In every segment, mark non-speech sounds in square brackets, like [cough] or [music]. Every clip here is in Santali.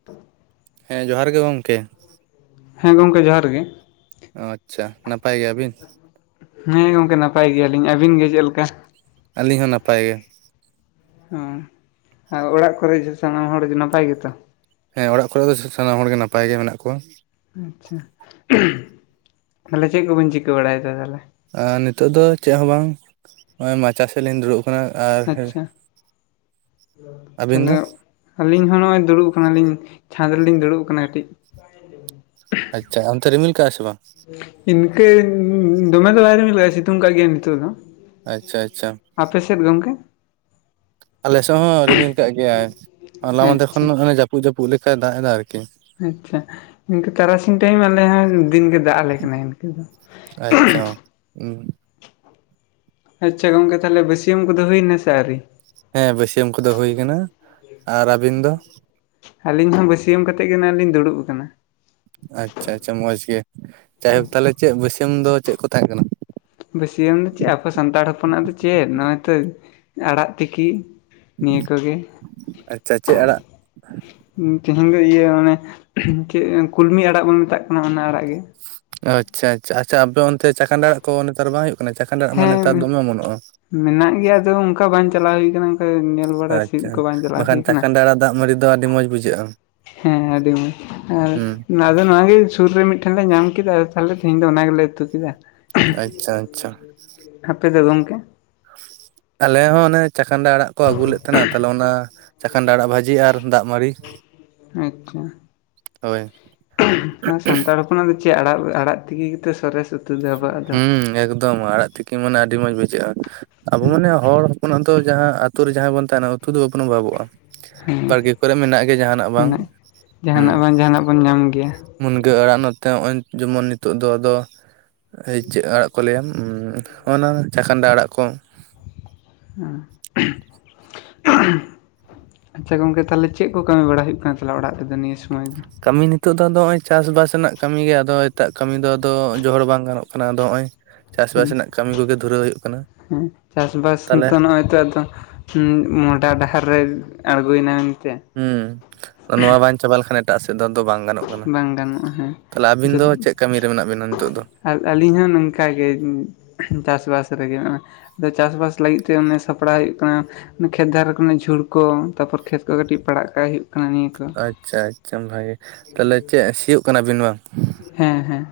[inaudible] ᱦᱮᱸ ᱡᱚᱦᱟᱨ ᱜᱮ ᱜᱚᱝᱠᱮ ᱦᱮᱸ ᱜᱚᱝᱠᱮ ᱡᱚᱦᱟᱨ ᱜᱮ ᱟᱪᱪᱷᱟ ᱱᱟᱯᱟᱭ ᱜᱮᱭᱟ ᱵᱤᱱ ᱦᱮᱸ ᱜᱚᱝᱠᱮ ᱱᱟᱯᱟᱭ ᱜᱮᱭᱟᱞᱤᱧ ᱟᱹᱵᱤᱱ ᱜᱮ ᱪᱮᱫ ᱞᱮᱠᱟ? ᱟᱹᱞᱤᱧ ᱦᱚᱸ ᱱᱟᱯᱟᱭ ᱜᱮ ᱚᱸ ᱟᱨ ᱚᱲᱟᱜ ᱠᱚᱨᱮ ᱡᱚ ᱥᱟᱱᱟᱢ ᱦᱚᱲ ᱜᱮ ᱱᱟᱯᱟᱭ ᱜᱮᱛᱚ ᱦᱮᱸ ᱚᱲᱟᱜ ᱠᱚᱨᱮ ᱫᱚ ᱥᱟᱱᱟᱢ ᱦᱚᱲ ᱜᱮ ᱱᱟᱯᱟᱭ ᱜᱮ ᱢᱮᱱᱟᱜ ᱠᱚᱣᱟ ᱟᱪᱪᱷᱟ ᱛᱟᱞᱮ ᱪᱮᱫ ᱠᱚᱵᱮᱱ ᱪᱤᱠᱟᱹ ᱵᱟᱲᱟᱭᱫᱟ ᱛᱟᱞᱮ ᱟᱨ ᱱᱤᱛᱚᱜ ᱫᱚ ᱪᱮᱫ ᱦᱚᱸ ᱵᱟᱝ ᱱᱚᱜᱚᱭ ᱢᱟᱪᱟ ᱥᱮᱫ ᱞᱤᱧ ᱫᱩᱲᱩᱵ ᱠᱟᱱᱟ ᱟᱨ- ᱟᱪᱪᱷᱟ [inaudible] ᱟᱹᱵᱤᱱ ᱛᱟᱦᱚᱞᱮ ᱫᱚ ᱟᱹᱞᱤᱧ ᱦᱚᱸ ᱱᱚᱜ-ᱚᱭ ᱫᱩᱲᱩᱵ ᱠᱟᱱᱟᱞᱤᱧ ᱪᱷᱟᱸᱫᱽ ᱨᱮᱞᱤᱧ ᱫᱩᱲᱩᱵ ᱠᱟᱱᱟ ᱠᱟᱹᱡ [inaudible] ᱟᱪᱪᱷᱟ ᱦᱟᱱᱛᱮ ᱨᱤᱢᱤᱞ ᱠᱟᱜᱼᱟ ᱥᱮ ᱵᱟᱝ ᱤᱱᱠᱟᱹ ᱫᱚᱢᱮ ᱫᱚ ᱵᱟᱭᱟ ᱨᱤᱢᱤᱞ ᱠᱟᱜ-ᱟ ᱥᱤᱛᱩᱝ ᱠᱟᱜ ᱜᱮᱭᱟᱭ ᱱᱤᱛᱚᱜ ᱫᱚ ᱟᱪᱪᱷᱟ ᱟᱪᱪᱷᱟ ᱟᱯ ᱥᱮᱫ ᱜᱚᱝᱠᱮ? ᱟᱞᱮᱥᱮᱜ ᱦᱚᱸ ᱨᱤᱢᱤᱞ ᱠᱟᱜ ᱜᱮᱭᱟᱭ ᱦᱚᱞᱟ ᱢᱟᱱᱫᱮᱨ ᱟᱪᱪᱷᱟ ᱠᱷᱚᱱ ᱡᱟᱹᱯᱩᱫ ᱡᱟᱹᱯᱩᱫ ᱞᱮᱠᱟᱭ ᱫᱟᱜ ᱮᱫᱟ ᱟᱨᱠᱤ ᱟᱪᱷᱟ ᱤᱝᱠᱟᱹ ᱛᱟᱨᱟᱥᱤᱧ ᱴᱟᱭᱤᱢ ᱟᱞᱮ ᱦᱚᱸ ᱫᱤᱱ ᱜᱮ ᱫᱟᱜ ᱟᱞᱮ ᱠᱟᱱᱟ ᱤᱱᱠᱟᱹ ᱫᱚ [inaudible] ᱦᱩᱸ ᱟᱪᱪᱷᱟ ᱜᱚᱝᱠᱮ ᱛᱟᱦᱚᱞᱮ ᱵᱟᱹᱥᱭᱢ ᱠᱚᱫᱚ ᱦᱩᱭᱮᱱᱟ ᱥᱮ ᱟᱹᱣᱨᱤ ᱦᱮᱸ ᱵᱟᱹᱥᱭᱟᱹᱢ ᱠᱚᱫᱚ ᱦᱩᱭᱩ ᱠᱟᱱᱟ ᱟᱨ ᱟᱹᱵᱤᱱ ᱫᱚ? ᱟᱹᱞᱤᱧ ᱦᱚᱸ ᱵᱟᱹᱥᱭᱟᱹ ᱠᱟᱛᱮᱫ ᱜᱮ ᱱᱚᱜᱼᱚᱭ ᱞᱤᱧ ᱫᱩᱲᱩᱵ ᱟᱠᱟᱱᱟ ᱟᱪᱪᱷᱟ ᱟᱪᱪᱷᱟ ᱢᱚᱸᱡᱽ ᱜᱮ ᱡᱟᱭᱦᱳᱠ ᱛᱟᱦᱮᱞᱮ ᱪᱮᱫ ᱵᱟᱹᱭᱥᱭ ᱫᱚ ᱪᱮᱫ ᱠᱚ ᱛᱟᱦᱮᱸ ᱠᱟᱱᱟ ᱵᱟᱹᱥᱭᱟᱹᱢ ᱫᱚ ᱪᱮᱫ ᱟᱵᱚ ᱥᱟᱱᱛᱟᱲ ᱦᱚᱯᱚᱱᱟᱜ ᱫᱚ ᱪᱮᱫ ᱱᱚᱜᱼᱚᱭ ᱛᱚ ᱟᱲᱟᱜ ᱛᱤᱠᱤ ᱱᱤᱭᱟᱹ ᱠᱚ ᱜᱮ ᱟᱪᱪᱷᱟ ᱪᱮᱫ ᱟᱲᱟᱜ ᱛᱮᱦᱤᱧ ᱫᱚ ᱤᱭᱟᱹ ᱚᱱᱮ ᱪᱮᱫ ᱠᱩᱞᱢᱤ ᱟᱲᱟᱜ ᱵᱚᱱ ᱢᱮᱛᱟᱜ ᱠᱟᱱᱟ ᱚᱱᱟ ᱟᱲᱟᱜ ᱜᱮ ᱟᱪᱪᱷᱟ ᱟᱪᱪᱷᱟ ᱟᱪᱪᱷᱟ ᱟᱯᱮ ᱚᱱᱛᱮ ᱪᱟᱠᱟᱱᱰᱟ ᱟᱲᱟᱜ ᱠᱚ ᱱᱮᱛᱟᱨ ᱵᱟᱝ ᱦᱩᱭᱩᱜ ᱠᱟᱱᱟ ᱪᱟᱠᱟᱱᱰᱟ ᱟᱲᱟᱜ ᱢᱟ ᱦᱮᱸ ᱱᱮᱛᱟᱨ ᱫᱚᱢᱮ ᱚᱢᱚᱱᱚᱜᱼᱟ ᱢᱮᱱᱟᱜ ᱜᱮᱭᱟ ᱟᱫᱚ ᱚᱱᱠᱟ ᱵᱟᱝ ᱪᱟᱞᱟᱣ ᱦᱩᱭ ᱠᱟᱱᱟ ᱧᱮᱞ ᱵᱟᱲᱟ ᱥᱤᱫ ᱟᱪᱪᱷᱟ ᱠᱚ ᱵᱟᱝ ᱪᱟᱞᱟᱣ ᱦᱩᱭ ᱵᱟᱠᱷᱟᱱ ᱠᱟᱱᱟ ᱪᱟᱠᱟᱱᱰᱟ ᱟᱲᱟᱜ ᱫᱟᱜ ᱢᱟᱹᱲᱤ ᱫᱚ ᱟᱹᱰᱤ ᱢᱚᱸᱡᱽ ᱵᱩᱡᱷᱟᱹᱜᱼᱟ ᱦᱮᱸ ᱟᱹᱰᱤ ᱢᱚᱡᱽ ᱟᱨ ᱦᱩᱸ ᱟᱫᱚ ᱱᱚᱣᱟᱜᱮ ᱥᱩᱨ ᱨᱮ ᱢᱤᱫ ᱴᱷᱮᱱ ᱞᱮ ᱧᱟᱢ ᱠᱮᱫᱟ ᱛᱟᱦᱞᱮ ᱛᱮᱦᱤᱧ ᱫᱚ ᱚᱱᱟ ᱜᱮᱞᱮ ᱩᱛᱩ ᱠᱮᱫᱟ ᱟᱪᱪᱷᱟ ᱟᱪᱪᱷᱟ ᱟᱯᱮ ᱫᱚ ᱜᱚᱢᱠᱮ ᱟᱞᱮ ᱦᱚᱸ ᱚᱱᱮ ᱪᱟᱠᱟᱱᱰᱟ ᱟᱲᱟᱜ ᱠᱚ ᱟᱹᱜᱩ ᱞᱮᱫ ᱛᱟᱦᱮᱱᱟ ᱛᱟᱞᱦᱮ ᱚᱱᱟ ᱪᱟᱠᱟᱱᱰᱟ ᱟᱲᱟᱜ ᱵᱷᱟᱹᱡᱤ ᱟᱨ ᱫᱟᱜ ᱢᱟᱹᱲᱤ ᱟᱪᱪᱷᱟ ᱦᱳᱭ ᱥᱟᱱᱛᱟᱲ ᱚᱱᱟ ᱫᱚ ᱪᱮᱫ ᱟᱲᱟᱜ ᱟᱲᱟᱜ ᱛᱤᱠᱤ ᱥᱚᱨᱮᱥ ᱩ ᱦᱩᱸ ᱮᱠᱫᱚᱢ ᱟᱲᱟᱜ ᱛᱤᱠᱤ ᱢᱟᱱᱮ ᱟᱹᱰᱤ ᱢᱚᱡᱽ ᱵᱩᱡᱷᱟᱹᱜᱼᱟ ᱟᱵᱚ ᱢᱟᱱᱮ ᱦᱚᱲ ᱟᱵᱚᱱᱟᱜ ᱫᱚ ᱡᱟᱦᱟᱸ ᱟᱛᱩ ᱨᱮ ᱡᱟᱦᱟᱸᱭ ᱵᱚᱱ ᱛᱟᱦᱮᱱᱟ ᱩᱛᱩ ᱫᱚ ᱵᱟᱵᱚᱱ ᱚᱵᱷᱟᱵᱚᱜᱼᱟ ᱦᱮᱸ ᱵᱟᱲᱜᱮ ᱠᱚᱨᱮ ᱢᱮᱱᱟᱜ ᱜᱮ ᱡᱟᱦᱟᱱᱟᱜ ᱵᱟᱝ ᱢᱮᱱᱟᱜ ᱦᱩᱸ ᱡᱟᱦᱟᱱᱟᱜ ᱵᱟᱝ ᱡᱟᱦᱟᱱᱟᱜ ᱵᱚᱱ ᱧᱟᱢ ᱜᱮᱭᱟ ᱢᱩᱱᱜᱟᱹ ᱟᱲᱟᱜ ᱱᱚᱛᱮ ᱱᱚᱜᱼᱚᱭ ᱡᱮᱢᱚᱱ ᱱᱤᱛᱚᱜ ᱫᱚ ᱟᱫᱚ ᱪᱮᱫ ᱟᱲᱟᱜ ᱠᱚ ᱞᱟᱹᱭᱟ ᱚᱱᱟ ᱪᱷᱟᱠᱟᱱᱰᱟ ᱟᱲᱟᱜ ᱠᱚ [unintelligible] ᱟᱪᱪᱷᱟ ᱜᱚᱝᱠᱮ ᱛᱟᱞᱦᱮ ᱪᱮᱫ ᱠᱚ ᱠᱟᱹᱢᱤ ᱵᱟᱲᱟ ᱦᱩᱭᱩᱜ ᱠᱟᱱᱟ ᱛᱟᱦᱞᱮ ᱚᱲᱟᱜ ᱨᱮᱫᱚ ᱱᱤᱭᱟᱹ ᱥᱚᱢᱚᱭ ᱫᱚ ᱠᱟᱹᱢᱤ ᱱᱤᱛᱳᱜ ᱫᱚ ᱱᱚᱜᱚᱭ ᱪᱟᱥᱵᱟᱥ ᱨᱮᱱᱟᱜ ᱠᱟᱹᱢᱤ ᱜᱮ ᱟᱫᱚ ᱮᱴᱟᱜ ᱠᱟᱹᱢᱤ ᱫᱚ ᱟᱫᱚ ᱡᱚᱦᱚᱲ ᱵᱟᱝ ᱜᱟᱱᱚᱜ ᱠᱟᱱᱟ ᱟᱫᱚ ᱦᱚᱜᱼᱚᱭ ᱪᱟᱥᱵᱟᱥ ᱨᱮᱱᱟᱜ ᱠᱟᱹᱢᱤ ᱠᱚᱜᱮ ᱫᱷᱩᱨᱟᱹᱣ ᱦᱩᱭᱩᱜ ᱠᱟᱱᱟ ᱦᱩᱸ ᱪᱟᱥᱵᱟᱥ ᱛᱟᱦᱚᱞᱮ ᱱᱤᱛᱳᱜ ᱱᱚᱜᱼᱚᱭ ᱛᱚ ᱟᱫᱚ ᱦᱩᱸ ᱢᱚᱦᱰᱟ ᱰᱟᱦᱟᱨ ᱨᱮ ᱟᱸᱲᱜᱳᱭ ᱱᱟᱭ ᱢᱮᱱ ᱛᱮ ᱦᱩᱸ ᱱᱚᱣᱟ ᱵᱟᱝ ᱪᱟᱵᱟ ᱞᱮᱠᱷᱟᱱ ᱮᱴᱟᱜ ᱥᱮᱫ ᱫᱚ ᱵᱟᱝ ᱜᱟᱱᱚᱜ ᱠᱟᱱᱟ ᱵᱟᱝ ᱜᱟᱱᱚᱜᱼᱟ ᱦᱮᱸ ᱛᱟᱦᱚᱞᱮ ᱟᱹᱵᱤᱱ ᱫᱚ ᱪᱮᱫ ᱠᱟᱹᱢᱤ ᱨᱮ ᱢᱮᱱᱟᱜ ᱵᱤᱱᱟ ᱱᱤᱛᱚᱜ ᱫᱚ ᱟᱨ ᱟᱹᱞᱤᱧ ᱦᱚᱸ ᱱᱚᱝᱠᱟᱜᱮ ᱪᱟᱥᱵᱟᱥ ᱨᱮᱜᱮ ᱟᱫᱚ ᱪᱟᱥᱵᱟᱥ ᱞᱟᱹᱜᱤᱫ ᱛᱮ ᱚᱱᱮ ᱥᱟᱯᱲᱟᱣ ᱦᱩᱭᱩᱜ ᱠᱟᱱᱟ ᱠᱷᱮᱛ ᱫᱷᱟᱨᱮ ᱠᱚᱨᱮ ᱱᱟᱜ ᱡᱷᱩᱲ ᱠᱚ ᱛᱟᱨᱯᱚᱨ ᱠᱷᱮᱛ ᱠᱚ ᱠᱟᱹᱴᱤᱡ ᱯᱟᱲᱟᱜ ᱠᱟᱜ ᱦᱩᱭᱩᱜ ᱠᱟᱱᱟ ᱱᱤᱭᱟᱹ ᱠᱚ ᱟᱪᱪᱷᱟ ᱟᱪᱪᱷᱟ ᱵᱷᱟᱜᱮ ᱛᱟᱦᱚᱞᱮ ᱪᱮᱫ ᱥᱤᱭᱳᱜ ᱠᱟᱱᱟᱵᱤᱱ ᱵᱟᱝ ᱦᱮᱸ ᱦᱮᱸ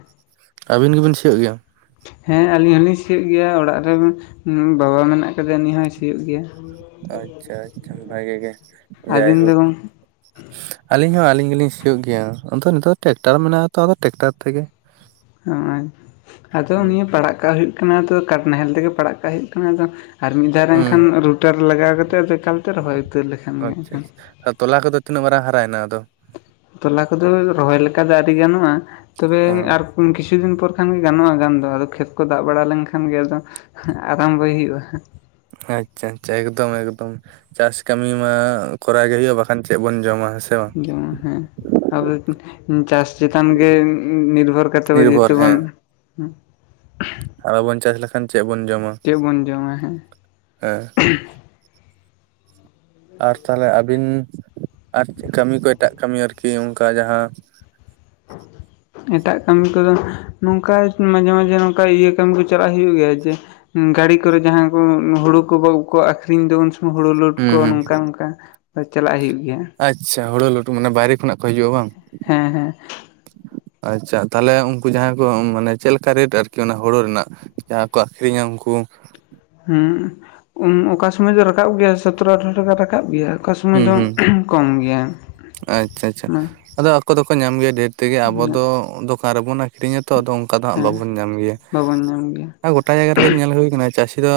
ᱟᱹᱵᱤᱱ ᱜᱮᱵᱤᱱ ᱥᱤᱭᱳᱜ ᱜᱮᱭᱟ ᱦᱮᱸ ᱟᱞᱤᱧ ᱦᱚᱞᱤᱧ ᱥᱤᱭᱳᱜ ᱜᱮᱭᱟ ᱚᱲᱟᱜ ᱨᱮ ᱵᱟᱵᱟ ᱢᱮᱱᱟᱜ ᱠᱟᱫᱮᱭᱟ ᱩᱱᱤ ᱦᱚᱸᱭ ᱥᱤᱭᱳᱜ ᱜᱮᱭᱟ ᱟᱪᱪᱷᱟ ᱟᱪᱪᱷᱟ ᱵᱷᱟᱜᱮ ᱜᱮ ᱟᱹᱵᱤᱱ ᱫᱚ ᱡᱟᱭᱦᱳᱠ ᱜᱚᱝᱠᱮ ᱟᱞᱤᱧ ᱦᱚᱸ ᱟᱹᱞᱤᱧ ᱜᱮᱞᱤᱧ ᱥᱤᱭᱳᱜ ᱜᱮᱭᱟ ᱟᱫᱚ ᱱᱤᱛᱚᱜ ᱫᱚ ᱴᱮᱠᱴᱟᱨ ᱢᱮᱱᱟᱜᱼᱟ ᱟᱛᱚ ᱟᱫᱚ ᱴᱮᱠᱴᱟᱨ ᱛᱮᱜᱮ [inaudible] ᱦᱚᱸᱜ-ᱚᱭ ᱟᱫᱚ ᱦᱩᱸ ᱱᱤᱭᱟᱹ ᱯᱟᱲᱟᱜ ᱠᱟᱜ ᱦᱩᱭᱩᱜ ᱠᱟᱱᱟ ᱛᱚ ᱠᱟᱴ ᱱᱟᱦᱮᱞ ᱛᱮᱜᱮ ᱯᱟᱲᱟᱜ ᱠᱟᱜ ᱦᱩᱭᱩᱜ ᱠᱟᱱᱟ ᱟᱫᱚ ᱟᱨ ᱢᱤᱫ ᱫᱷᱟᱣ ᱦᱩᱸ ᱮᱱᱠᱷᱟᱱ ᱨᱩᱴᱟᱨ ᱞᱟᱜᱟᱣ ᱠᱟᱛᱮᱫ ᱮᱠᱟᱞᱛᱮ ᱨᱚᱦᱚᱭ ᱩᱛᱟᱹᱨ ᱞᱮᱠᱷᱟᱱ ᱜᱮ ᱟᱪᱪᱷᱟ ᱮᱱᱠᱷᱟᱱ ᱟᱪᱪᱷᱟ ᱛᱚᱞᱟ ᱠᱚᱫᱚ ᱛᱤᱱᱟᱹᱜ ᱢᱟᱨᱟᱝ ᱦᱟᱨᱟᱭᱮᱱᱟ ᱟᱫᱚ ᱛᱚᱞᱟ ᱠᱚᱫᱚ ᱨᱚᱦᱚᱭ ᱞᱮᱠᱟ ᱫᱚ ᱟᱣᱹᱨᱤ ᱜᱟᱱᱚᱜᱼᱟ ᱛᱚᱵᱮ ᱚ ᱟᱨ ᱠᱤᱪᱷᱩ ᱫᱤᱱ ᱯᱚᱨ ᱠᱷᱟᱱ ᱜᱮ ᱜᱟᱱᱚᱜᱼᱟ ᱜᱟᱱ ᱫᱚ ᱟᱫᱚ ᱠᱷᱮᱛ ᱠᱚ ᱫᱟᱜ ᱵᱟᱲᱟ ᱞᱮᱱᱠᱷᱟᱱ ᱜᱮ ᱟᱫᱚ ᱟᱨᱟᱢᱵᱚᱭ ᱦᱩᱭᱩᱜᱼᱟ ᱟᱪᱪᱷᱟ ᱟᱪᱪᱷᱟ ᱮᱠᱫᱚᱢ ᱮᱠᱫᱚᱢ ᱪᱟᱥ ᱠᱟᱹᱢᱤ ᱢᱟ ᱠᱚᱨᱟᱣ ᱜᱮ ᱦᱩᱭᱩᱜᱼᱟ ᱵᱟᱠᱷᱟᱱ ᱪᱮᱫ ᱵᱚᱱ ᱡᱚᱢᱟ ᱦᱮᱸ ᱥᱮ ᱵᱟᱝ ᱡᱮᱢᱚᱱ ᱦᱮᱸ ᱟᱵᱮ ᱪᱟᱥ ᱪᱮᱛᱟᱱ ᱜᱮ ᱱᱤᱨᱵᱷᱚᱨ ᱠᱟᱛᱮ ᱡᱮᱦᱮᱛᱩ ᱱᱤᱨᱵᱷᱚᱨ ᱵᱚᱱ ᱟᱨᱚ ᱵᱚᱱ ᱪᱟᱥ ᱞᱮᱠᱷᱟᱱ ᱪᱮᱫ ᱵᱚᱱ ᱡᱚᱢᱟ ᱪᱮᱫ ᱵᱚᱱ ᱡᱚᱢᱟ ᱦᱮᱸ ᱦᱮᱸ ᱟᱨ ᱛᱟᱦᱚᱞᱮ ᱟᱵᱤᱱ ᱟᱨ ᱠᱟᱹᱢᱤ ᱠᱚ ᱮᱴᱟᱜ ᱠᱟᱹᱢᱤ ᱟᱨᱠᱤ ᱚᱱᱠᱟ ᱡᱟᱦᱟᱸ [inaudible] ᱮᱴᱟᱜ ᱠᱟᱹᱢᱤ ᱠᱚᱫᱚ ᱱᱚᱝᱠᱟ ᱢᱟᱡᱷᱮ ᱢᱟᱡᱷᱮ ᱱᱚᱝᱠᱟ ᱤᱭᱟᱹ ᱠᱟᱹᱢᱤ ᱠᱚ ᱪᱟᱞᱟᱜ ᱦᱩᱭᱩᱜ ᱜᱮᱭᱟ ᱡᱮ ᱜᱟᱹᱲᱤ ᱠᱚᱨᱮ ᱡᱟᱦᱟᱸ ᱠᱚ ᱦᱩᱲᱩ ᱠᱚ ᱜᱚᱜᱠᱚ ᱟᱠᱷᱨᱤᱧ ᱫᱚ ᱩᱱ ᱥᱚᱢᱚᱭ ᱦᱩᱲᱩ ᱞᱩᱴ ᱠᱚ ᱦᱩᱸ ᱦᱩᱸ ᱱᱚᱝᱠᱟ ᱱᱚᱝᱠᱟ ᱪᱟᱞᱟᱜ ᱦᱩᱭᱩᱜ ᱜᱮᱭᱟ ᱾ ᱟᱪᱷᱟ ᱦᱳᱲᱩ ᱞᱩᱴ ᱢᱟᱱᱮ ᱵᱟᱭᱨᱮ ᱠᱷᱚᱱᱟᱜ ᱠᱚ ᱦᱤᱡᱩᱜᱼᱟ ᱵᱟᱝ ᱾ ᱦᱮᱸ ᱦᱮᱸ ᱟᱪᱷᱟ ᱛᱟᱦᱚᱞᱮ ᱩᱱᱠᱩ ᱡᱟᱦᱟᱸᱭ ᱠᱚ ᱢᱟᱱᱮ ᱪᱮᱫ ᱞᱮᱠᱟ ᱨᱮᱴ ᱟᱨᱠᱤ ᱚᱱᱟ ᱦᱩᱲᱩ ᱨᱮᱱᱟᱜ ᱡᱟᱦᱟᱸ ᱠᱚ ᱟᱠᱷᱨᱤᱧᱟ ᱩᱱᱠᱩ ᱦᱮᱸ ᱚᱠᱟ ᱥᱚᱢᱚᱭ ᱫᱚ ᱨᱟᱠᱟᱵ ᱜᱮᱭᱟ ᱥᱚᱛᱮᱨᱚ ᱟᱴᱷᱟᱨᱚ ᱴᱟᱠᱟ ᱨᱟᱠᱟᱵ ᱜᱮᱭᱟ ᱚᱠᱟ ᱥᱚᱢᱚᱭ ᱫᱚ ᱠᱚᱢ ᱜᱮᱭᱟ ᱾ ᱟᱪᱷᱟ ᱟᱪᱷᱟ ᱾ ᱟᱫᱚ ᱟᱠᱚ ᱫᱚᱠᱚ ᱧᱟᱢ ᱜᱮᱭᱟ ᱰᱷᱮᱨ ᱛᱮᱜᱮ ᱟᱵᱚ ᱩᱱᱟᱹᱜ ᱫᱚ ᱫᱚᱠᱟᱱ ᱨᱮᱵᱚᱱ ᱟᱠᱷᱨᱤᱧᱟᱛᱚ ᱟᱫᱚ ᱚᱱᱠᱟ ᱫᱚ ᱦᱟᱸᱜ ᱦᱮᱸ ᱵᱟᱵᱚᱱ ᱧᱟᱢ ᱜᱮᱭᱟ ᱾ ᱵᱟᱵᱚᱱ ᱧᱟᱢ ᱜᱮᱭᱟ ᱜᱚᱴᱟ ᱡᱟᱭᱜᱟ ᱨᱮᱜᱮ ᱧᱮᱞ ᱦᱩᱭᱠᱟᱱᱟ ᱪᱟᱹᱥᱤ ᱫᱚ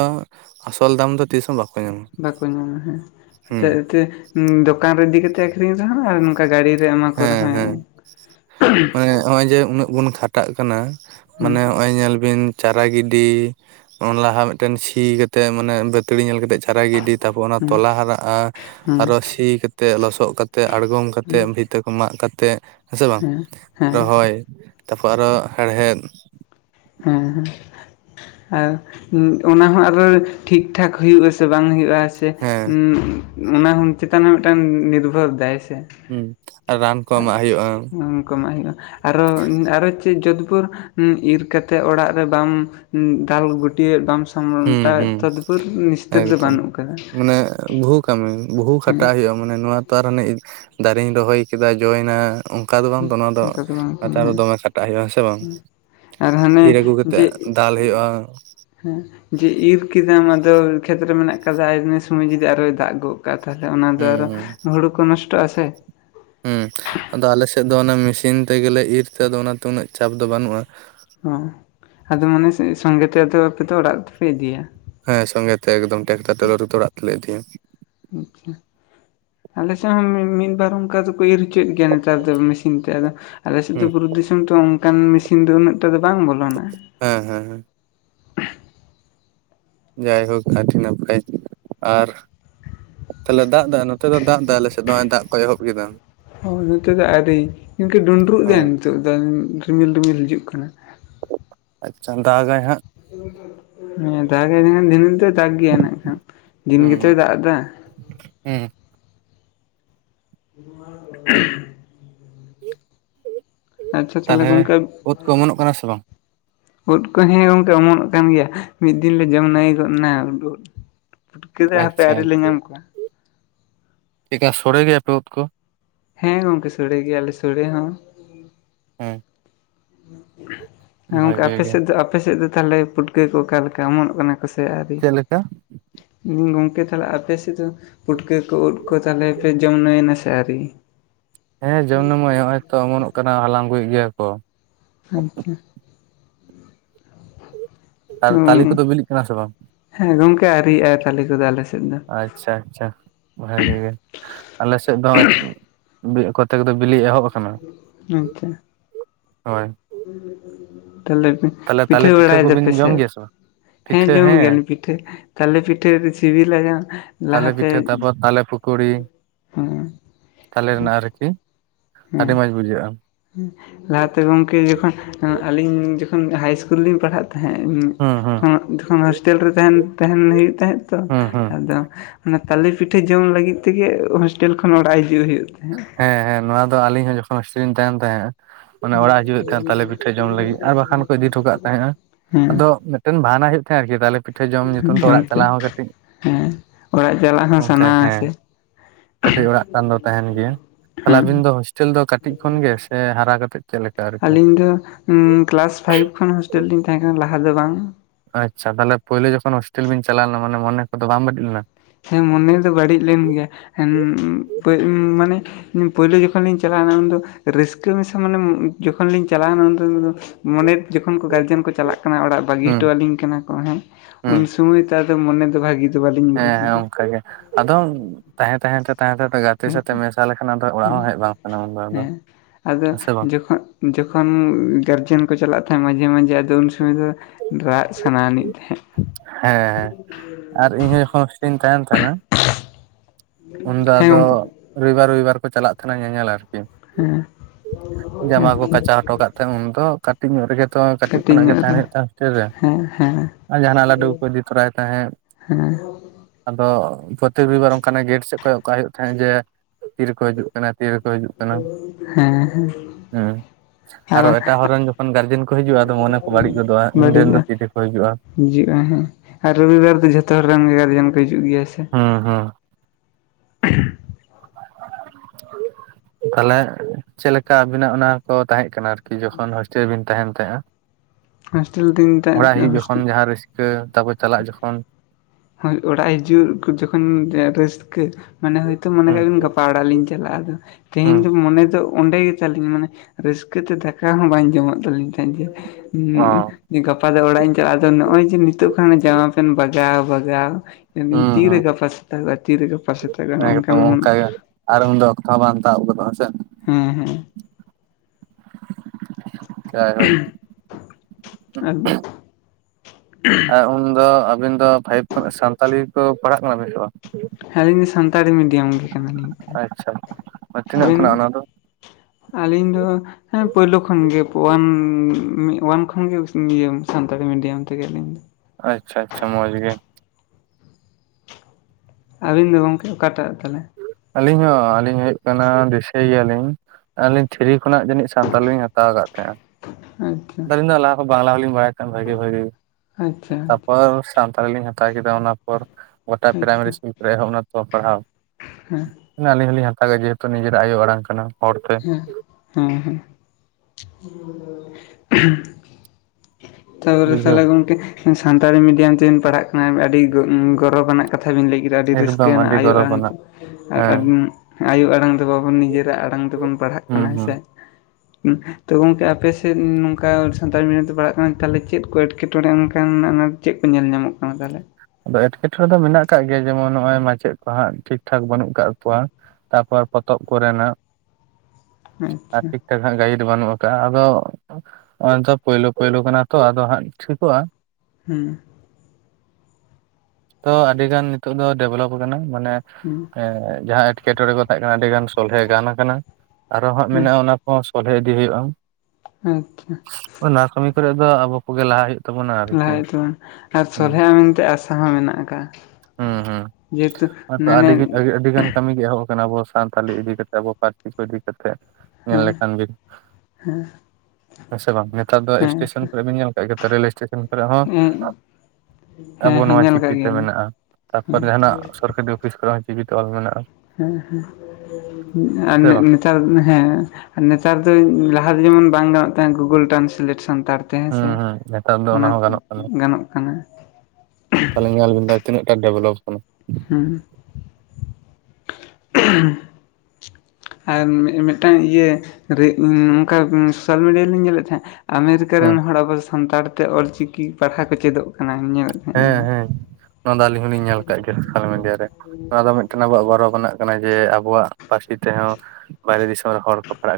ᱟᱥᱚᱞ ᱫᱟᱢ ᱫᱚ ᱛᱤᱥ ᱦᱚᱸ ᱵᱟᱠᱚ ᱧᱟᱢᱟ ᱵᱟᱠᱚ ᱧᱟᱢᱟ ᱦᱮᱸ ᱦᱩᱸ ᱛᱮ ᱛᱮ ᱫᱚᱠᱟᱱ ᱨᱮ ᱤᱫᱤ ᱠᱟᱛᱮᱫ ᱟᱠᱷᱨᱤᱧ ᱨᱮᱦᱚᱸ ᱟᱨ ᱱᱚᱝᱠᱟ ᱜᱟᱹᱲᱤ ᱨᱮ ᱮᱢᱟᱜ ᱮᱢᱟ ᱠᱚᱨᱮ ᱦᱮᱸ ᱦᱚᱭ ᱦᱮᱸ ᱢᱟᱱᱮ ᱱᱚᱜ ᱚᱭ ᱡᱮ ᱩᱱᱟᱹᱜ ᱵᱚᱱ ᱠᱷᱟᱴᱟᱜ ᱠᱟᱱᱟ ᱦᱩᱸ ᱢᱟᱱᱮ ᱱᱚᱜ ᱚᱭ ᱧᱮᱞ ᱵᱤᱱ ᱪᱟᱨᱟ ᱜᱤᱰᱤ ᱞᱟᱦᱟ ᱢᱤᱫᱴᱮᱱ ᱥᱤ ᱠᱟᱛᱮᱫ ᱢᱟᱱᱮ ᱵᱟᱹᱛᱲᱤ ᱧᱮᱞ ᱠᱟᱛᱮ ᱠᱷᱟᱨᱟ ᱜᱤᱰᱤ ᱛᱟᱯᱚᱨ ᱚᱱᱟ ᱦᱩᱸ ᱛᱚᱞᱟ ᱦᱟᱨᱟᱜᱼᱟ ᱾ ᱦᱩᱸ ᱦᱩᱸ ᱟᱨᱚ ᱥᱤ ᱠᱟᱛᱮᱜ ᱞᱚᱥᱚᱜ ᱠᱟᱛᱮᱜ ᱟᱲᱜᱚᱢ ᱠᱟᱛᱮᱜ ᱵᱷᱤᱛ ᱛᱮ ᱠᱚ ᱢᱟᱜ ᱠᱟᱛᱮᱜ ᱦᱮᱸ ᱥᱮ ᱵᱟᱝ ᱨᱚᱦᱚᱭ ᱛᱟᱯᱚᱨ ᱟᱨᱚ ᱦᱮᱲᱦᱮᱫ ᱦᱮᱸ ᱦᱮᱸ ᱟᱨ ᱚᱱᱟ ᱦᱚᱸ ᱟᱨᱦᱚ ᱴᱷᱤᱠ ᱴᱷᱟᱠ ᱦᱩᱭᱩᱜᱼᱟᱥᱮ ᱵᱟᱝ ᱦᱩᱭᱩᱜᱼᱟ ᱾ ᱥᱮ ᱦᱮᱸ ᱚᱱᱟ ᱪᱮᱛᱟᱱ ᱦᱚᱸ ᱢᱤᱫᱴᱟᱝ ᱱᱤᱨᱵᱷᱚᱨ ᱫᱟᱭ ᱥᱮ ᱦᱩᱸ ᱟᱨ ᱨᱟᱱ ᱠᱚ ᱮᱢᱟᱜ ᱦᱩᱭᱩᱜᱼᱟ ᱾ ᱠᱚ ᱮᱢᱟᱜ ᱦᱩᱭᱩᱜ-ᱟ ᱟᱨᱦᱚᱸ ᱟᱨᱦᱚᱸ ᱪᱮᱫ ᱡᱳᱫᱯᱩᱨ ᱤᱨ ᱠᱟᱛᱮᱜ ᱚᱲᱟᱜ ᱨᱮ ᱵᱟᱢ ᱫᱟᱞ ᱜᱩᱴᱤᱭᱮᱜ ᱵᱟᱢ ᱦᱩᱸ ᱥᱟᱢᱴᱟᱣᱮᱫ ᱦᱩᱸ ᱛᱚᱫᱵᱩᱨ ᱱᱤᱥᱛᱟᱹᱨ ᱫᱚ ᱮᱠᱫᱚᱢ ᱵᱟᱹᱱᱩᱜ ᱟᱠᱟᱫᱟ ᱢᱟᱱᱮ ᱵᱩᱦᱩ ᱠᱟᱹᱢᱤ ᱵᱩᱦᱩ ᱠᱷᱟᱴᱟᱜ ᱦᱮᱸ ᱦᱩᱭᱩᱜᱼᱟ ᱾ ᱢᱟᱱᱮ ᱱᱚᱣᱟ ᱛᱚ ᱟᱨ ᱦᱟᱱᱤ ᱫᱟᱨᱮᱧ ᱨᱚᱦᱚᱭ ᱠᱮᱫᱟ ᱡᱚᱭᱮᱱᱟ ᱚᱱᱠᱟ ᱫᱚ ᱵᱟᱝ ᱫᱚ ᱱᱚᱣᱟ ᱫᱚ ᱚᱱᱠᱟ ᱵᱟᱝ ᱠᱟᱱᱟ ᱛᱟᱭᱚᱢ ᱫᱚ ᱦᱮᱸ ᱫᱚᱢᱮ ᱠᱷᱴᱟᱜ ᱦᱩᱭᱩᱜᱼᱟ ᱦᱮᱸ ᱥᱮ ᱵᱟᱝ ᱟᱨ ᱦᱟᱱᱮ ᱤᱨ ᱟᱹᱜᱩ ᱠᱟᱛᱮᱫ ᱡᱮ ᱫᱟᱞ ᱦᱩᱭᱩᱜᱼᱟ ᱾ ᱦᱮᱸ ᱡᱮ ᱤᱨ ᱠᱮᱫᱟᱢ ᱟᱫᱚ ᱠᱷᱮᱛᱨᱮ ᱢᱮᱱᱟᱜ ᱠᱟᱫᱟ ᱟᱨ ᱤᱱᱠᱟᱹ ᱥᱚᱢᱚᱭ ᱡᱩᱫᱤ ᱟᱨᱚᱭ ᱫᱟᱜ ᱜᱚᱜ ᱠᱟᱜ ᱛᱟᱦᱚᱞᱮ ᱚᱱᱟ ᱦᱩᱸ ᱫᱚ ᱟᱨᱚ ᱦᱩᱲᱩ ᱠᱚ ᱱᱚᱥᱴᱚ ᱟᱥᱮ ᱦᱮᱸ ᱟᱫᱚ ᱟᱞᱮ ᱥᱮᱫ ᱫᱚ ᱚᱱᱟ ᱢᱮᱥᱤᱱ ᱛᱮᱜᱮᱞᱮ ᱤᱨ ᱛᱮ ᱟᱫᱚ ᱚᱱᱟᱛᱮ ᱩᱱᱟᱹᱜ ᱪᱟᱯ ᱫᱚ ᱵᱟᱹᱱᱩᱜᱼᱟ ᱾ ᱚ ᱟᱫᱚ ᱢᱟᱱᱮ ᱥᱚᱸᱜᱮᱛᱮ ᱟᱫᱚ ᱟᱯᱮ ᱫᱚ ᱚᱲᱟᱜ ᱛᱮᱯᱮ ᱤᱫᱤᱭᱟ ᱦᱮᱸ ᱥᱚᱸᱜᱮ ᱛᱮ ᱮᱠᱫᱚᱢ ᱴᱮᱠᱴᱟᱨ ᱛᱮ [unintelligible] ᱚᱲᱟᱜ ᱛᱮᱞᱮ ᱤᱫᱤᱭᱟ ᱾ ᱟᱞᱮ ᱥᱮ ᱢᱤ ᱢᱤᱫ ᱵᱟᱨ ᱚᱱᱠᱟ ᱫᱚ ᱠᱚ ᱤᱨ ᱦᱚᱪᱚᱭᱮᱫ ᱜᱮᱭᱟ ᱱᱮᱛᱟᱨ ᱫᱚ ᱢᱮᱥᱤᱱ ᱛᱮ ᱟᱫᱚ ᱟᱞᱮᱥᱮᱫ ᱫᱚ ᱦᱩᱸ ᱵᱩᱨᱩ ᱫᱤᱥᱚᱢ ᱛᱚ ᱚᱱᱠᱟᱱ ᱢᱮᱥᱤᱱ ᱫᱚ ᱩᱱᱟᱜ ᱛᱮ ᱫᱚ ᱵᱟᱝ ᱵᱚᱞᱚᱱᱟ ᱦᱮᱸ ᱦᱮᱸ ᱦᱮᱸ ᱡᱟᱭᱦᱳᱠ ᱟᱹᱰᱤ ᱱᱟᱯᱟᱭ ᱟᱨ ᱛᱟᱦᱚᱞᱮ ᱫᱟᱜ ᱫᱟᱭ ᱱᱚᱛᱮ ᱫᱚ ᱫᱟᱜ ᱫᱟᱭ ᱟᱞᱮᱥᱮᱫ ᱫᱚ ᱦᱟᱸᱜ ᱫᱟᱜ ᱠᱚᱭ ᱮᱦᱚᱵ ᱠᱮᱫᱟ ᱾ ᱚ ᱱᱚᱛᱮ ᱫᱚ ᱟᱭᱨᱤᱧ ᱤᱱᱠᱟᱹ ᱰᱩᱸᱰᱨᱩᱜ ᱦᱮᱸ ᱫᱟᱭ ᱱᱤᱛᱚᱜ ᱫᱚ ᱨᱤᱢᱤᱞ ᱨᱤᱢᱤᱞ ᱦᱤᱡᱩᱜ ᱠᱟᱱᱟ ᱾ ᱟᱪᱷᱟ ᱫᱟᱜᱟᱭ ᱦᱟᱸᱜ ᱾ ᱦᱮᱸ ᱫᱟᱜᱟᱭ ᱫᱤᱱᱟᱹᱝ ᱫᱚᱭ ᱫᱟᱜ ᱜᱮᱭᱟ ᱠᱷᱟᱱ ᱫᱤᱱ ᱜᱮᱛᱚᱭ ᱫᱟᱜ ᱮᱫᱟ ᱾ ᱮᱸ [inaudible] ᱟᱪᱷᱟ ᱛᱟᱦᱚᱞᱮ ᱛᱟᱦᱞᱮ ᱜᱚᱝᱠᱮ ᱳᱫ ᱠᱚ ᱚᱢᱚᱱᱚᱜ ᱠᱟᱱᱟ ᱥᱮ ᱵᱟᱝ ᱩᱫ ᱠᱚ ᱦᱮᱸ ᱜᱚᱝᱠᱮ ᱚᱢᱚᱱᱚᱜ ᱠᱟᱱ ᱜᱮᱭᱟ ᱢᱤᱫ ᱫᱤᱱ ᱞᱮ ᱡᱚᱢ ᱱᱟᱹᱭ ᱜᱚᱫ ᱱᱟ ᱯᱩᱴᱠᱟᱹ ᱫᱚ ᱦᱟᱯᱮ ᱟᱪᱪᱷᱟ ᱟᱹᱨᱤ ᱞᱮ ᱧᱟᱢ ᱠᱚᱣᱟ ᱾ ᱪᱮᱠᱟ ᱥᱚᱲᱮ ᱜᱮᱭᱟ ᱯᱮ ᱩᱫ ᱠᱚ ᱾ ᱦᱮᱸ ᱜᱚᱝᱠᱮ ᱥᱚᱲᱮ ᱜᱮᱭᱟᱞᱮ ᱥᱚᱲᱮ ᱦᱚᱸ ᱦᱮᱸ ᱦᱚᱸ ᱜᱚᱝᱠᱮ ᱵᱷᱟᱜᱮ ᱟᱯᱮ ᱜᱮ ᱥᱮᱫ ᱫᱚ ᱟᱯᱮ ᱥᱮᱫ ᱫᱚ ᱛᱟᱦᱚᱞᱮ ᱯᱩᱴᱠᱟᱹ ᱠᱚ ᱚᱠᱟᱞᱮᱠᱟ ᱚᱢᱚᱱᱚᱜ ᱠᱟᱱᱟ ᱯᱟ ᱥᱮ ᱟᱹᱤ ᱪᱮᱫ ᱞᱮᱠᱟ ᱜᱚᱝᱠᱮ ᱛᱟᱦᱚᱞᱮ ᱟᱯᱮ ᱥᱮᱫ ᱫᱚ ᱯᱩᱴᱠᱟᱹ ᱠᱚ ᱩᱫᱠᱚ ᱛᱟᱦᱚᱞᱮ ᱡᱚᱢᱱᱟᱹᱭᱱᱟ ᱥᱮ ᱟᱨᱤ ᱦᱮᱸ ᱡᱚᱱᱢᱚᱭ ᱱᱚᱜᱼᱚᱭ ᱛᱚ ᱚᱢᱚᱱᱚᱜ ᱠᱟᱱᱟ ᱦᱟᱞᱟᱝᱜᱩᱭᱮᱫ ᱜᱮᱭᱟ ᱠᱚ᱾ ᱟᱪᱪᱷᱟ ᱟᱨ ᱛᱚ ᱛᱟᱞᱮ ᱠᱚᱫᱚ ᱵᱤᱞᱤᱜ ᱠᱟᱱᱟ ᱥᱮ ᱵᱟᱝ ᱦᱮᱸ ᱜᱚᱝᱠᱮ ᱟᱹᱤᱭᱟᱜ ᱟᱜ ᱛᱟᱞᱤ ᱠᱚᱫᱚ ᱟᱞᱮ ᱥᱮᱫ ᱫᱚ ᱟᱪᱪᱷᱟ ᱟᱪᱪᱷᱟ ᱵᱷᱟᱜᱮ ᱜᱮ ᱟᱞᱮᱥᱮᱫ ᱫᱚ ᱚᱭ ᱠᱚᱛᱮ ᱠᱚᱫᱚ ᱵᱤᱞᱤ ᱮᱦᱚᱵ ᱠᱟᱱᱟ ᱦᱳᱭ ᱛᱟᱦᱞᱮ ᱛᱟᱦᱚᱞᱮ ᱛᱟᱞᱮ ᱯᱤᱴᱷᱟᱹ ᱵᱟᱲᱟᱭ ᱠᱚᱵᱤᱱ ᱫᱟᱯᱮ ᱥᱮ ᱡᱚᱢ ᱜᱮᱭᱟ ᱵᱟᱝ ᱦᱮᱸ ᱡᱚᱢ ᱜᱮᱭᱟᱞᱤᱧ ᱯᱤᱴᱷᱟᱹ ᱛᱟᱦᱚᱞᱮ ᱯᱤᱴᱷᱟᱹ ᱨᱮ ᱥᱤᱵᱤᱞᱟ ᱞᱟᱦᱟᱛᱮ ᱠᱩᱲᱤ ᱦᱩᱸ ᱛᱟᱞᱮ ᱨᱮᱱᱟᱜ ᱟᱨᱠᱤ ᱦᱮᱸ ᱟᱹᱰᱤ ᱢᱚᱡᱽ ᱵᱩᱡᱷᱟᱹᱜᱼᱟ ᱞᱟᱦᱟᱛᱮ ᱜᱚᱝᱠᱮ ᱡᱚᱠᱷᱚᱱ ᱟᱹᱞᱤᱧ ᱡᱚᱠᱷᱚᱱ ᱦᱟᱭ ᱤᱥᱠᱩᱞ ᱨᱮᱞᱤᱧ ᱯᱟᱲᱦᱟᱜ ᱛᱟᱦᱮᱸ ᱦᱩᱸ ᱦᱩᱸ ᱛᱚᱠᱷᱚᱱ ᱦᱳᱥᱴᱮᱞ ᱨᱮ ᱛᱟᱦᱮᱱ ᱛᱟᱦᱮᱱ ᱦᱩᱭᱩᱜ ᱛᱟᱦᱮᱸᱜ ᱛᱚ ᱦᱩᱸ ᱦᱩᱸ ᱟᱫᱚ ᱚᱱᱟ ᱛᱟᱞᱮ ᱯᱤᱴᱷᱟᱹ ᱡᱚᱢ ᱞᱟᱹᱜᱤᱫ ᱛᱮᱜᱮ ᱦᱳᱥᱴᱮᱞ ᱠᱷᱚᱱ ᱚᱲᱟᱜ ᱦᱤᱡᱩᱜ ᱦᱩᱭᱩᱜ ᱛᱟᱦᱮᱸ ᱦᱮᱸ ᱦᱮᱸ ᱱᱚᱣᱟ ᱫᱚ ᱟᱹᱞᱤᱧ ᱦᱚᱸ ᱡᱚᱠᱷᱚᱱ ᱦᱳᱥᱴᱮᱞ ᱞᱤᱧ ᱛᱟᱦᱮᱱ ᱛᱟᱦᱮᱸ ᱚᱲᱟᱜ ᱦᱤᱡᱩᱜ ᱛᱟᱦᱮᱸ ᱛᱟᱞᱮ ᱯᱤᱴᱷᱟᱹ ᱡᱚᱢ ᱞᱟᱹᱜᱤᱫ ᱟᱨ ᱵᱟᱠᱷᱟᱱ ᱠᱚ ᱤᱫᱤ ᱦᱚᱴᱚ ᱠᱟᱜ ᱛᱟᱦᱮᱸᱜᱼᱟ ᱟᱫᱚ ᱦᱮᱸ ᱵᱟᱦᱟᱱᱟ ᱦᱩᱭᱩᱜ ᱛᱟᱦᱮᱸ ᱟᱨᱠᱤ ᱛᱟᱞᱮ ᱯᱤᱴᱷᱟᱹ ᱡᱚᱢ ᱧᱩᱛᱩᱢ ᱛᱮ ᱚᱲᱟᱜ ᱪᱟᱞᱟᱣ ᱠᱟᱹᱴᱤᱡ ᱦᱮᱸ ᱚᱲᱟᱜ ᱪᱟᱞᱟᱜ ᱦᱚᱸ ᱚᱱᱠᱟ ᱥᱟᱱᱟᱣᱟ ᱦᱮᱸ᱾ ᱥᱮ ᱠᱟᱹᱴᱤᱡ ᱚᱲᱟᱜ ᱴᱟᱱ ᱫᱚ ᱛᱟᱦᱮᱱ ᱜᱮᱭᱟ ᱛᱟᱦᱚᱞᱮ ᱦᱮᱸ ᱟᱵᱤᱱ ᱫᱚ ᱦᱳᱥᱴᱮᱞ ᱫᱚ ᱠᱟᱹᱴᱤᱡ ᱠᱷᱚᱱ ᱜᱮ ᱥᱮ ᱦᱟᱨᱟ ᱠᱟᱛᱮᱜ ᱪᱮᱫ ᱞᱮᱠᱟ? ᱟᱨᱠᱤ ᱟᱹᱞᱤᱧ ᱫᱚ ᱠᱮᱞᱟᱥ ᱯᱷᱟᱭᱤᱵᱽ ᱠᱷᱚᱱ ᱦᱳᱥᱴᱮᱞ ᱞᱤᱧ ᱛᱟᱦᱮᱸ ᱠᱟᱱᱟ ᱞᱟᱦᱟ ᱫᱚ ᱵᱟᱝ ᱟᱪᱪᱷᱟ ᱛᱟᱦᱚᱞᱮ ᱯᱳᱭᱞᱳ ᱡᱚᱠᱷᱚᱱ ᱦᱳᱥᱴᱮᱞ ᱵᱮᱱ ᱪᱟᱞᱟᱣ ᱞᱮᱱᱟ ᱢᱟᱱᱮ ᱢᱚᱱᱮ ᱠᱚᱫᱚ ᱵᱟᱝ ᱵᱟᱹᱲᱤᱡ ᱞᱮᱱᱟ ᱦᱮᱸ ᱢᱚᱱᱮ ᱫᱚ ᱵᱟᱹᱲᱤᱡ ᱞᱮᱱ ᱜᱮᱭᱟ ᱢᱟᱱᱮ ᱯᱳᱭᱞᱳ ᱡᱚᱠᱷᱚᱱ ᱞᱤᱧ ᱪᱟᱞᱟᱣᱱᱟ ᱩᱱᱫᱚ ᱨᱟᱹᱥᱠᱟᱹ ᱢᱮᱥᱟ ᱢᱟᱱᱮ ᱡᱚᱠᱷᱚᱱ ᱞᱤᱧ ᱪᱟᱞᱟᱣᱱᱟ ᱩᱱ ᱫᱚ ᱢᱚᱱᱮᱛ ᱡᱚᱠᱷᱚᱱ ᱠᱚ ᱜᱟᱨᱡᱮᱱ ᱠᱚ ᱪᱟᱞᱟᱜ ᱠᱟᱱᱟ ᱚᱲᱟᱜ ᱵᱟᱹᱜᱤ ᱦᱩᱸ ᱦᱚᱴᱚ ᱟᱹᱞᱤᱧ ᱠᱟᱱᱟ ᱠᱚ ᱦᱮᱸ ᱦᱩᱸ ᱩᱱ ᱥᱩᱢᱟᱹᱭ ᱛᱟᱫᱚ ᱢᱚᱱᱮ ᱫᱚ ᱵᱷᱟᱹᱜᱤ ᱫᱚ ᱵᱟᱹᱞᱤᱧ ᱵᱩᱡ ᱦᱮᱸ ᱦᱮᱸ ᱞᱮᱫᱟ ᱚᱱᱠᱟ ᱜᱮ ᱟᱫᱚᱢ ᱛᱟᱦᱮᱸ ᱛᱟᱦᱮᱸ ᱛᱮ ᱛᱟᱦᱮᱸ ᱜᱟᱛᱮ ᱦᱮᱸ ᱛᱚ ᱥᱟᱶᱛᱮᱜ ᱢᱮᱥᱟ ᱞᱮᱠᱷᱟᱱ ᱟᱫᱚ ᱚᱲᱟᱜ ᱦᱮᱸ ᱦᱚᱸ ᱦᱮᱡ ᱵᱟᱝ ᱥᱟᱱᱟ ᱩᱱᱵᱟᱨ ᱫᱚ᱾ ᱦᱮᱸ ᱟᱫᱚ ᱡᱚᱠᱷᱚᱱ ᱡᱚᱠᱷᱚᱱ ᱜᱟᱨᱡᱮᱱ ᱠᱚ ᱪᱟᱞᱟᱜ ᱛᱟᱦᱮᱸ ᱢᱟᱡᱷᱮ ᱢᱟᱡᱷᱮ ᱟᱫᱚ ᱩᱱ ᱥᱩᱢᱚᱭ ᱫᱚ ᱨᱟᱜ ᱥᱟᱱᱟᱱᱤᱡ ᱛᱟᱦᱮᱸ ᱦᱮᱸ ᱟᱨ ᱤᱧᱦᱚᱸ ᱡᱚᱠᱷᱚᱱ ᱦᱚᱥᱴᱮᱞ ᱨᱮᱧ ᱛᱟᱦᱮᱱ ᱛᱟᱦᱮᱱᱟ ᱩᱱ ᱫᱚ ᱦᱮᱸ ᱟᱫᱚ ᱜᱚᱝᱠᱮ ᱨᱚᱵᱤᱵᱟᱨ ᱨᱚᱵᱤᱵᱟᱨ ᱠᱚ ᱪᱟᱞᱟᱜ ᱛᱟᱦᱮᱱᱟ ᱧᱮᱧᱮᱞ ᱟᱨᱠᱤ ᱦᱮᱸ ᱡᱟᱢᱟ ᱠᱚ ᱟᱪᱪᱷᱟ ᱠᱟᱪᱟᱣ ᱦᱚᱴᱚ ᱠᱟᱛᱮ ᱛᱟᱦᱮᱸ ᱩᱱ ᱫᱚ ᱠᱟᱹᱴᱤᱡ ᱧᱚᱜ ᱨᱮᱜᱮ ᱛᱚ ᱠᱟᱹᱴᱤᱡ ᱠᱷᱚᱱᱟᱜ ᱜᱮ ᱧᱚᱜ ᱛᱟᱦᱮᱱ ᱨᱮ ᱦᱩᱭᱩᱜ ᱛᱟᱦᱮᱸ ᱦᱳᱥᱴᱮᱞ ᱨᱮ ᱦᱮᱸ ᱦᱮᱸ ᱟᱨ ᱡᱟᱦᱟᱱᱟᱜ ᱞᱟᱹᱰᱩ ᱠᱚ ᱠᱚ ᱤᱫᱤ ᱛᱚᱨᱟᱭ ᱛᱟᱦᱮᱸᱫ ᱦᱮᱸ ᱟᱫᱚ ᱯᱨᱚᱛᱮᱠ ᱨᱚᱵᱤᱵᱟᱨ ᱚᱱᱠᱟ ᱚᱱᱮ ᱜᱮᱴ ᱥᱮᱫ ᱠᱚᱭᱚᱜ ᱠᱟᱜ ᱦᱳᱭᱳᱜ ᱛᱟᱦᱮᱸᱜ ᱡᱮ ᱛᱤ ᱨᱮᱠᱚ ᱦᱤᱡᱩᱜ ᱠᱟᱱᱟ ᱛᱤ ᱨᱮᱠᱚ ᱦᱤᱡᱩᱜ ᱠᱟᱱᱟ ᱦᱩᱸ [unintelligible] ᱟᱨᱚ ᱟᱨ ᱮᱴᱟᱜ ᱦᱚᱲ ᱨᱮᱱ ᱡᱚᱠᱷᱚᱱ ᱜᱟᱨᱡᱮᱱ ᱠᱚ ᱦᱤᱡᱩᱜᱼᱟ ᱟᱫᱚ ᱢᱚᱱᱮ ᱠᱚ ᱵᱟᱹᱲᱤᱡ ᱜᱚᱫᱚᱜᱼᱟ ᱤᱧ ᱨᱮᱱ ᱫᱚ ᱵᱟᱹᱲᱤᱡᱚᱜᱼᱟ ᱛᱤᱨᱮ ᱠᱚ ᱦᱤᱡᱩᱜᱼᱟ᱾ ᱦᱤᱡᱩᱜᱼᱟ ᱦᱮᱸ ᱟᱨ ᱨᱚᱵᱤᱵᱟᱨ ᱫᱚ ᱡᱷᱚᱛᱚ ᱦᱚᱲ ᱨᱮᱱ ᱜᱟᱨᱡᱮᱱ ᱠᱚ ᱦᱤᱡᱩᱜ ᱜᱮᱭᱟ ᱥᱮ᱾ ᱦᱩᱸ ᱦᱩᱸ ᱛᱟᱦᱚᱞᱮ ᱪᱮᱫ ᱞᱮᱠᱟ ᱟᱵᱤᱱᱟᱜ ᱚᱱᱟ ᱠᱚ ᱛᱟᱦᱮᱸᱜ ᱠᱟᱱᱟ ᱟᱨᱠᱤ ᱡᱚᱠᱷᱚᱱ ᱦᱳᱥᱴᱮᱞ ᱵᱤᱱ ᱛᱟᱦᱮᱱ ᱛᱟᱦᱮᱸᱜᱼᱟ। ᱦᱳᱥᱴᱮᱞ ᱛᱤᱧ [unintelligible] ᱦᱮ ᱛᱟᱯᱚᱨ ᱪᱟᱞᱟᱜ ᱡᱚᱠᱷᱚᱱ ᱚᱲᱟᱜ ᱦᱤᱡᱩᱜ ᱡᱚᱠᱷᱚᱱ ᱨᱟᱹᱥᱠᱟᱹ ᱢᱟᱱᱮ ᱦᱳᱭᱛᱳ ᱦᱩᱸ ᱢᱚᱱᱮᱵᱤᱱ ᱜᱟᱯᱟ ᱚᱲᱟᱞᱤᱧ ᱪᱟᱞᱟᱜᱼᱟ ᱟᱫᱚ ᱦᱩᱸ ᱛᱮᱦᱤᱧ ᱫᱚ ᱢᱚᱱᱮ ᱫᱚ ᱚᱸᱰᱮ ᱜᱮ ᱛᱟᱞᱤᱧ ᱢᱟᱱᱮ ᱨᱟᱹᱥᱠᱟᱹ ᱛᱮ ᱫᱟᱠᱟ ᱦᱚᱸ ᱵᱟᱝ ᱡᱚᱢᱚᱜ ᱛᱟᱹᱞᱤᱧ ᱚ ᱦᱩᱸ ᱜᱟᱯᱟ ᱫᱚ ᱚᱲᱟᱜ ᱤᱧ ᱪᱟᱞᱟᱜᱼᱟ ᱟᱫᱚ ᱱᱚᱜᱼᱚᱭ ᱡᱮ ᱱᱤᱛᱚᱜ ᱠᱷᱚᱱ ᱡᱟᱢᱟ ᱯᱮᱱᱴ ᱵᱟᱜᱟᱣ, ᱵᱟᱜᱟᱣ ᱩᱸ ᱦᱩᱸ ᱛᱤᱨᱮ ᱦᱩᱸ ᱜᱟᱯᱟ ᱥᱮᱛᱟᱜᱚᱜᱼᱟ ᱛᱤᱨᱮ ᱜᱟᱯᱟ ᱥᱮᱛᱟᱜ ᱮᱠᱫᱚᱢ ᱱᱚᱝᱠᱟᱱ ᱚᱱᱠᱟ ᱜᱮ ᱟᱨ ᱩᱱ ᱫᱚ ᱚᱠᱛᱚ ᱦᱚᱸ ᱵᱟᱝ ᱛᱟᱵ ᱜᱚᱫᱚᱜ- ᱟ ᱦᱮᱸᱥᱮ? ᱦᱩᱸ ᱦᱮᱸ ᱡᱟᱭ ᱦᱳᱜ [unintelligible] ᱟᱨ ᱩᱱᱫᱚ ᱟᱹᱵᱤᱱ ᱫᱚ ᱯᱷᱟᱭᱤᱵᱽ ᱠᱷᱚᱱᱟᱜ ᱥᱟᱱᱛᱟᱞᱤ ᱠᱚ ᱯᱟᱲᱦᱟᱜ ᱠᱟᱱᱟᱵᱤᱱ ᱥᱮ ᱵᱟᱝ? ᱦᱮᱸ ᱟᱹᱞᱤᱧ ᱫᱚ ᱥᱟᱱᱛᱟᱲᱤ ᱢᱤᱰᱤᱭᱟᱢ ᱜᱮ ᱠᱟᱱᱟᱞᱤᱧ, ᱟᱪᱪᱷᱟ ᱛᱤᱱᱟᱹᱜ ᱟᱹᱵᱤᱱ ᱠᱷᱚᱱᱟᱜ ᱫᱚ? ᱚᱱᱟ ᱟᱹᱞᱤᱧ ᱫᱚ ᱦᱮᱸ ᱯᱳᱭᱞᱳ ᱠᱷᱚᱱ ᱜᱮ ᱳᱭᱟᱱ, ᱳᱭᱟᱱ ᱠᱷᱚᱱ ᱜᱮ ᱤᱭᱟᱹ ᱥᱟᱱᱛᱟᱲᱤ ᱢᱤᱰᱤᱭᱟᱢ ᱛᱮᱜᱮ ᱟᱹᱞᱤᱧ ᱫᱚ᱾ ᱟᱪᱪᱷᱟ ᱟᱪᱪᱷᱟ ᱢᱚᱡᱽ ᱜᱮ᱾ ᱟᱹᱵᱤᱱ ᱫᱚ ᱜᱚᱢᱠᱮ ᱚᱠᱟᱴᱟᱜ ᱛᱟᱦᱚᱞᱮ? ᱟᱹᱞᱤᱧ ᱦᱚᱸ ᱟᱹᱞᱤᱧ ᱦᱩᱭᱩᱜ ᱠᱟᱱᱟ ᱫᱤᱥᱟᱹᱭ ᱜᱮᱭᱟᱞᱤᱧ ᱟᱹᱞᱤᱧ ᱛᱷᱤᱨᱤ ᱠᱷᱚᱱᱟᱜ ᱡᱟᱹᱱᱤᱡ ᱥᱟᱱᱛᱟᱞᱤ ᱞᱤᱧ ᱦᱟᱛᱟᱣ ᱟᱠᱟᱜᱼᱟ᱾ ᱟᱪᱪᱷᱟ ᱟᱹᱞᱤᱧ ᱫᱚ ᱞᱟᱦᱟ ᱠᱷᱚᱱ ᱵᱟᱝᱞᱟ ᱦᱚᱸᱞᱤᱧ ᱵᱟᱲᱟᱭ ᱛᱟᱸᱦᱮᱫ ᱵᱷᱟᱹᱜᱮ ᱵᱷᱟᱹᱜᱮ, ᱟᱪᱪᱷᱟ ᱛᱟᱯᱚᱨ ᱥᱟᱱᱛᱟᱲᱤ ᱞᱤᱧ ᱦᱟᱛᱟᱣ ᱠᱮᱫᱟ ᱚᱱᱟ ᱯᱚᱨ ᱜᱚᱴᱟ ᱯᱨᱟᱭᱢᱟᱨᱤ ᱟᱪᱪᱷᱟ ᱤᱥᱠᱩᱞ ᱠᱚᱨᱮ ᱮᱦᱚᱵ ᱱᱟᱛᱚ ᱯᱟᱲᱦᱟᱣ, ᱦᱮᱸ ᱟᱹᱞᱤᱧ ᱦᱚᱸᱞᱤᱧ ᱦᱟᱛᱟᱣ ᱜᱮ ᱡᱮᱦᱮᱛᱩ ᱱᱤᱡᱮᱨᱟᱜ ᱟᱭᱳ ᱟᱲᱟᱝ ᱠᱟᱱᱟ ᱦᱚᱲ ᱛᱮ ᱦᱩᱸ ᱦᱩᱸ ᱛᱟᱯᱚᱨᱮ ᱵᱩᱡᱷᱟᱹᱣ ᱛᱟᱦᱚᱞᱮ ᱜᱚᱝᱠᱮ ᱥᱟᱱᱛᱟᱲᱤ ᱢᱤᱰᱤᱭᱟᱢ ᱛᱮᱵᱤᱱ ᱯᱟᱲᱦᱟᱜ ᱠᱟᱱᱟ ᱟᱹᱰᱤ ᱜᱚ ᱩᱸ ᱜᱚᱨᱚᱵᱽ ᱟᱱᱟᱜ ᱠᱟᱛᱷᱟ ᱵᱤᱱ ᱞᱟᱹᱭ ᱠᱮᱫᱟ ᱟᱹᱰᱤ ᱨᱟᱹᱥᱠᱟᱹ ᱮᱠᱫᱚᱢ ᱟᱱᱟᱜ ᱟᱹᱰᱤ ᱟᱭᱳ ᱜᱚᱨᱚᱵᱽ ᱟᱲᱟᱝ ᱛᱮ ᱟᱱᱟᱜ ᱟᱨ ᱦᱮᱸ ᱟᱹᱰᱤ ᱟᱭᱳ ᱟᱲᱟᱝ ᱫᱚ ᱵᱟᱵᱚᱱ ᱱᱤᱡᱮᱨᱟᱜ ᱟᱲᱟᱝ ᱛᱮᱵᱚᱱ ᱯᱟᱲᱦᱟᱜ ᱠᱟᱱᱟ ᱦᱩᱸ ᱦᱮᱸ ᱦᱩᱸ ᱥᱮ? ᱛᱚ ᱜᱚᱝᱠᱮ ᱟᱯᱮ ᱥᱮᱫ ᱱᱚᱝᱠᱟ ᱥᱟᱱᱛᱟᱲᱤ ᱢᱤᱰᱤᱭᱟᱢ ᱛᱮ ᱯᱟᱲᱦᱟᱜ ᱠᱟᱱᱟ ᱛᱟᱦᱚᱞᱮ ᱪᱮᱫ ᱠᱚ ᱮᱴᱠᱮᱴᱚᱲᱮ ᱚᱱᱠᱟᱱ ᱟᱱᱟᱴ ᱪᱮᱫ ᱠᱚ ᱧᱮᱞ ᱧᱟᱢᱚᱜ ᱠᱟᱱᱟ ᱛᱟᱦᱚᱞᱮ? ᱟᱫᱚ ᱮᱸᱴᱠᱮᱴᱚᱲᱮ ᱫᱚ ᱢᱮᱱᱟᱜ ᱟᱠᱟᱫ ᱜᱮᱭᱟ ᱡᱮᱢᱚᱱ ᱱᱚᱜ-ᱚᱚᱭ ᱢᱟᱪᱮᱫ ᱠᱚ ᱦᱟᱸᱜ ᱴᱷᱤᱠ ᱴᱷᱟᱠ ᱵᱟᱹᱱᱩᱜ ᱠᱟᱜ ᱠᱚᱣᱟ᱾ ᱛᱟᱨᱯᱚᱨ ᱯᱚᱛᱚᱵ ᱠᱚᱨᱮᱱᱟᱜ [inaudible] ᱟᱨ ᱴᱷᱤᱠ [unintelligible] ᱜᱟᱭᱤᱰ ᱵᱟᱹᱱᱩᱜ ᱟᱠᱟᱫ-ᱟ, ᱟᱫᱚ ᱚᱱᱟᱫᱚ ᱯᱳᱭᱞᱳ ᱯᱳᱭᱞᱳ ᱠᱟᱱᱟ ᱛᱚ ᱟᱫᱚ ᱦᱟᱸᱜ ᱴᱷᱤᱠᱚᱜ-ᱟ᱾ ᱦᱩᱸ ᱛᱚ ᱟᱹᱰᱤ ᱜᱟᱱ ᱱᱤᱛᱳᱜ ᱫᱚ ᱰᱮᱵᱷᱞᱚᱯ ᱠᱟᱱᱟ ᱢᱟᱱᱮ ᱦᱩᱸ ᱮᱸ ᱡᱟᱦᱟᱸ ᱮᱸᱴᱠᱮᱴᱚᱲᱮ ᱠᱚ ᱛᱟᱦᱮᱜ ᱠᱟᱱᱟ ᱟᱹᱰᱤ ᱜᱟᱱ ᱥᱚᱞᱦᱮ ᱜᱟᱱ ᱟᱠᱟᱱᱟ, ᱟᱨᱚ ᱦᱟᱸᱜ ᱢᱮᱱᱟᱜᱼᱟ ᱚᱱᱟ ᱦᱚᱸ ᱥᱚᱞᱦᱮ ᱤᱫᱤ ᱦᱳᱭᱳᱜᱼᱟ᱾ ᱟᱪᱪᱷᱟ ᱚᱱᱟ ᱠᱟᱹᱢᱤ ᱠᱚᱨᱮ ᱫᱚ ᱟᱵᱚ ᱠᱚᱜᱮ ᱞᱟᱦᱟ ᱦᱳᱭᱳᱜ ᱦᱳᱭᱛᱚ ᱟᱨ ᱥᱚᱞᱦᱮᱜᱼᱟ ᱢᱮᱱᱛᱮ ᱟᱥᱟ ᱦᱚᱸ ᱢᱮᱱᱟᱜ ᱠᱟᱜᱼᱟ᱾ ᱦᱩᱸ ᱦᱩᱸ ᱦᱚᱸᱜᱚᱭ ᱛᱚ ᱟᱹᱰᱤ ᱟᱹᱰᱤᱜ ᱟᱹᱰᱤ ᱜᱟᱱ ᱠᱟᱹᱢᱤ ᱜᱮ ᱮᱦᱚᱵ ᱠᱟᱱᱟ ᱟᱵᱚ ᱥᱟᱱᱛᱟᱞᱤ ᱤᱫᱤ ᱠᱟᱛᱮ ᱟᱵᱚ ᱯᱟᱹᱨᱥᱤ ᱠᱚ ᱤᱫᱤ ᱠᱟᱛᱮ ᱧᱮᱞ ᱞᱮᱠᱷᱟᱱ ᱵᱤᱱ ᱦᱮᱸ ᱦᱮᱸ ᱥᱮ ᱵᱟᱝ ᱱᱮᱛᱟᱨ ᱫᱚ ᱦᱮᱸ ᱥᱴᱮᱥᱮᱱ ᱠᱚᱨᱮ ᱵᱤᱱ ᱧᱮᱞᱠᱟᱜ ᱜᱮᱭᱟ ᱛᱚ ᱨᱮᱹᱞ ᱮᱴᱮᱥᱮᱱ ᱠᱚᱨᱮ ᱦᱚᱸ ᱦᱮᱸ ᱟᱵᱚ ᱦᱮᱸ ᱦᱮᱸ ᱱᱚᱣᱟ ᱧᱮᱞ ᱪᱤᱠᱤ ᱠᱟᱜ ᱛᱮ ᱜᱮᱭᱟᱞᱤᱧ ᱢᱮᱱᱟᱜᱼᱟ ᱛᱟᱯᱚᱨ ᱦᱮᱸ ᱡᱟᱦᱱᱟᱜ ᱥᱚᱨᱠᱟᱨᱤ ᱚᱯᱷᱤᱥ ᱠᱚᱨᱮ ᱦᱚᱸ ᱪᱤᱠᱤ ᱛᱮ ᱚᱞ ᱢᱮᱱᱟᱜᱼᱟ᱾ ᱦᱮᱸ ᱦᱮᱸ ᱟᱨ ᱥᱮ ᱱᱮ ᱵᱟᱝ ᱱᱮ ᱛᱟᱨ ᱦᱮᱸ ᱱᱮᱛᱟᱨ ᱫᱚ ᱞᱟᱦᱟ ᱫᱚ ᱡᱮᱢᱚᱱ ᱵᱟᱝ ᱜᱟᱱᱚᱜ ᱛᱟᱦᱮᱸᱫ ᱜᱩᱜᱳᱞ ᱴᱨᱟᱱᱥᱞᱮᱴ ᱥᱟᱱᱛᱟᱲ ᱛᱮ ᱦᱩᱸ ᱦᱮᱸᱥᱮ ᱦᱩᱸ ᱱᱮᱛᱟᱨ ᱫᱚ ᱚᱱᱟ ᱦᱚᱸ ᱠᱚ ᱜᱟᱱᱚᱜ ᱠᱟᱱᱟ ᱜᱟᱱᱚᱜ ᱠᱟᱱᱟ [unintelligible] ᱛᱤᱱᱟᱹᱜᱴᱟ ᱰᱮᱵᱷᱚᱞᱚᱯ ᱠᱟᱱᱟ ᱦᱩᱸ ᱟᱨ ᱢᱤᱫᱴᱟᱱ ᱤᱭᱟᱹ ᱚᱝᱠᱟ ᱥᱳᱥᱟᱞ ᱢᱤᱰᱤᱭᱟ ᱨᱮᱞᱤᱧ ᱧᱮᱞᱮᱫ ᱛᱟᱦᱮᱸᱫ ᱟᱢᱮᱨᱤᱠᱟ ᱨᱮᱱ ᱦᱮᱸ ᱦᱚᱲ ᱟᱵᱚ ᱥᱟᱱᱛᱟᱲ ᱛᱮ ᱚᱞ ᱪᱤᱠᱤ ᱯᱟᱲᱦᱟᱣ ᱠᱚ ᱪᱮᱫᱚᱜ ᱠᱟᱱᱟ ᱧᱮᱞᱮᱫ ᱛᱟᱦᱮᱸᱱᱟ ᱦᱮᱸ ᱞᱤᱧ ᱦᱮᱸ ᱱᱚᱣᱟ ᱫᱚ ᱟᱹᱞᱤᱧ ᱦᱚᱸᱞᱤᱧ ᱧᱮᱞ ᱠᱟᱜ ᱜᱮᱭᱟ ᱥᱳᱥᱟᱞ ᱢᱤᱰᱤᱭᱟ ᱨᱮ ᱱᱚᱣᱟ ᱫᱚ ᱢᱤᱫᱴᱮᱱ ᱟᱵᱚᱣᱟᱜ ᱜᱚᱨᱚᱵᱽ ᱟᱱᱟᱜ ᱠᱟᱱᱟ ᱡᱮ ᱟᱵᱚᱣᱟᱜ ᱯᱟᱹᱨᱥᱤ ᱛᱮᱦᱚᱸ ᱵᱟᱦᱨᱮ ᱫᱤᱥᱚᱢ ᱨᱮ ᱦᱚᱲ ᱠᱚ ᱯᱟᱲᱦᱟᱜ ᱠᱟᱱᱟ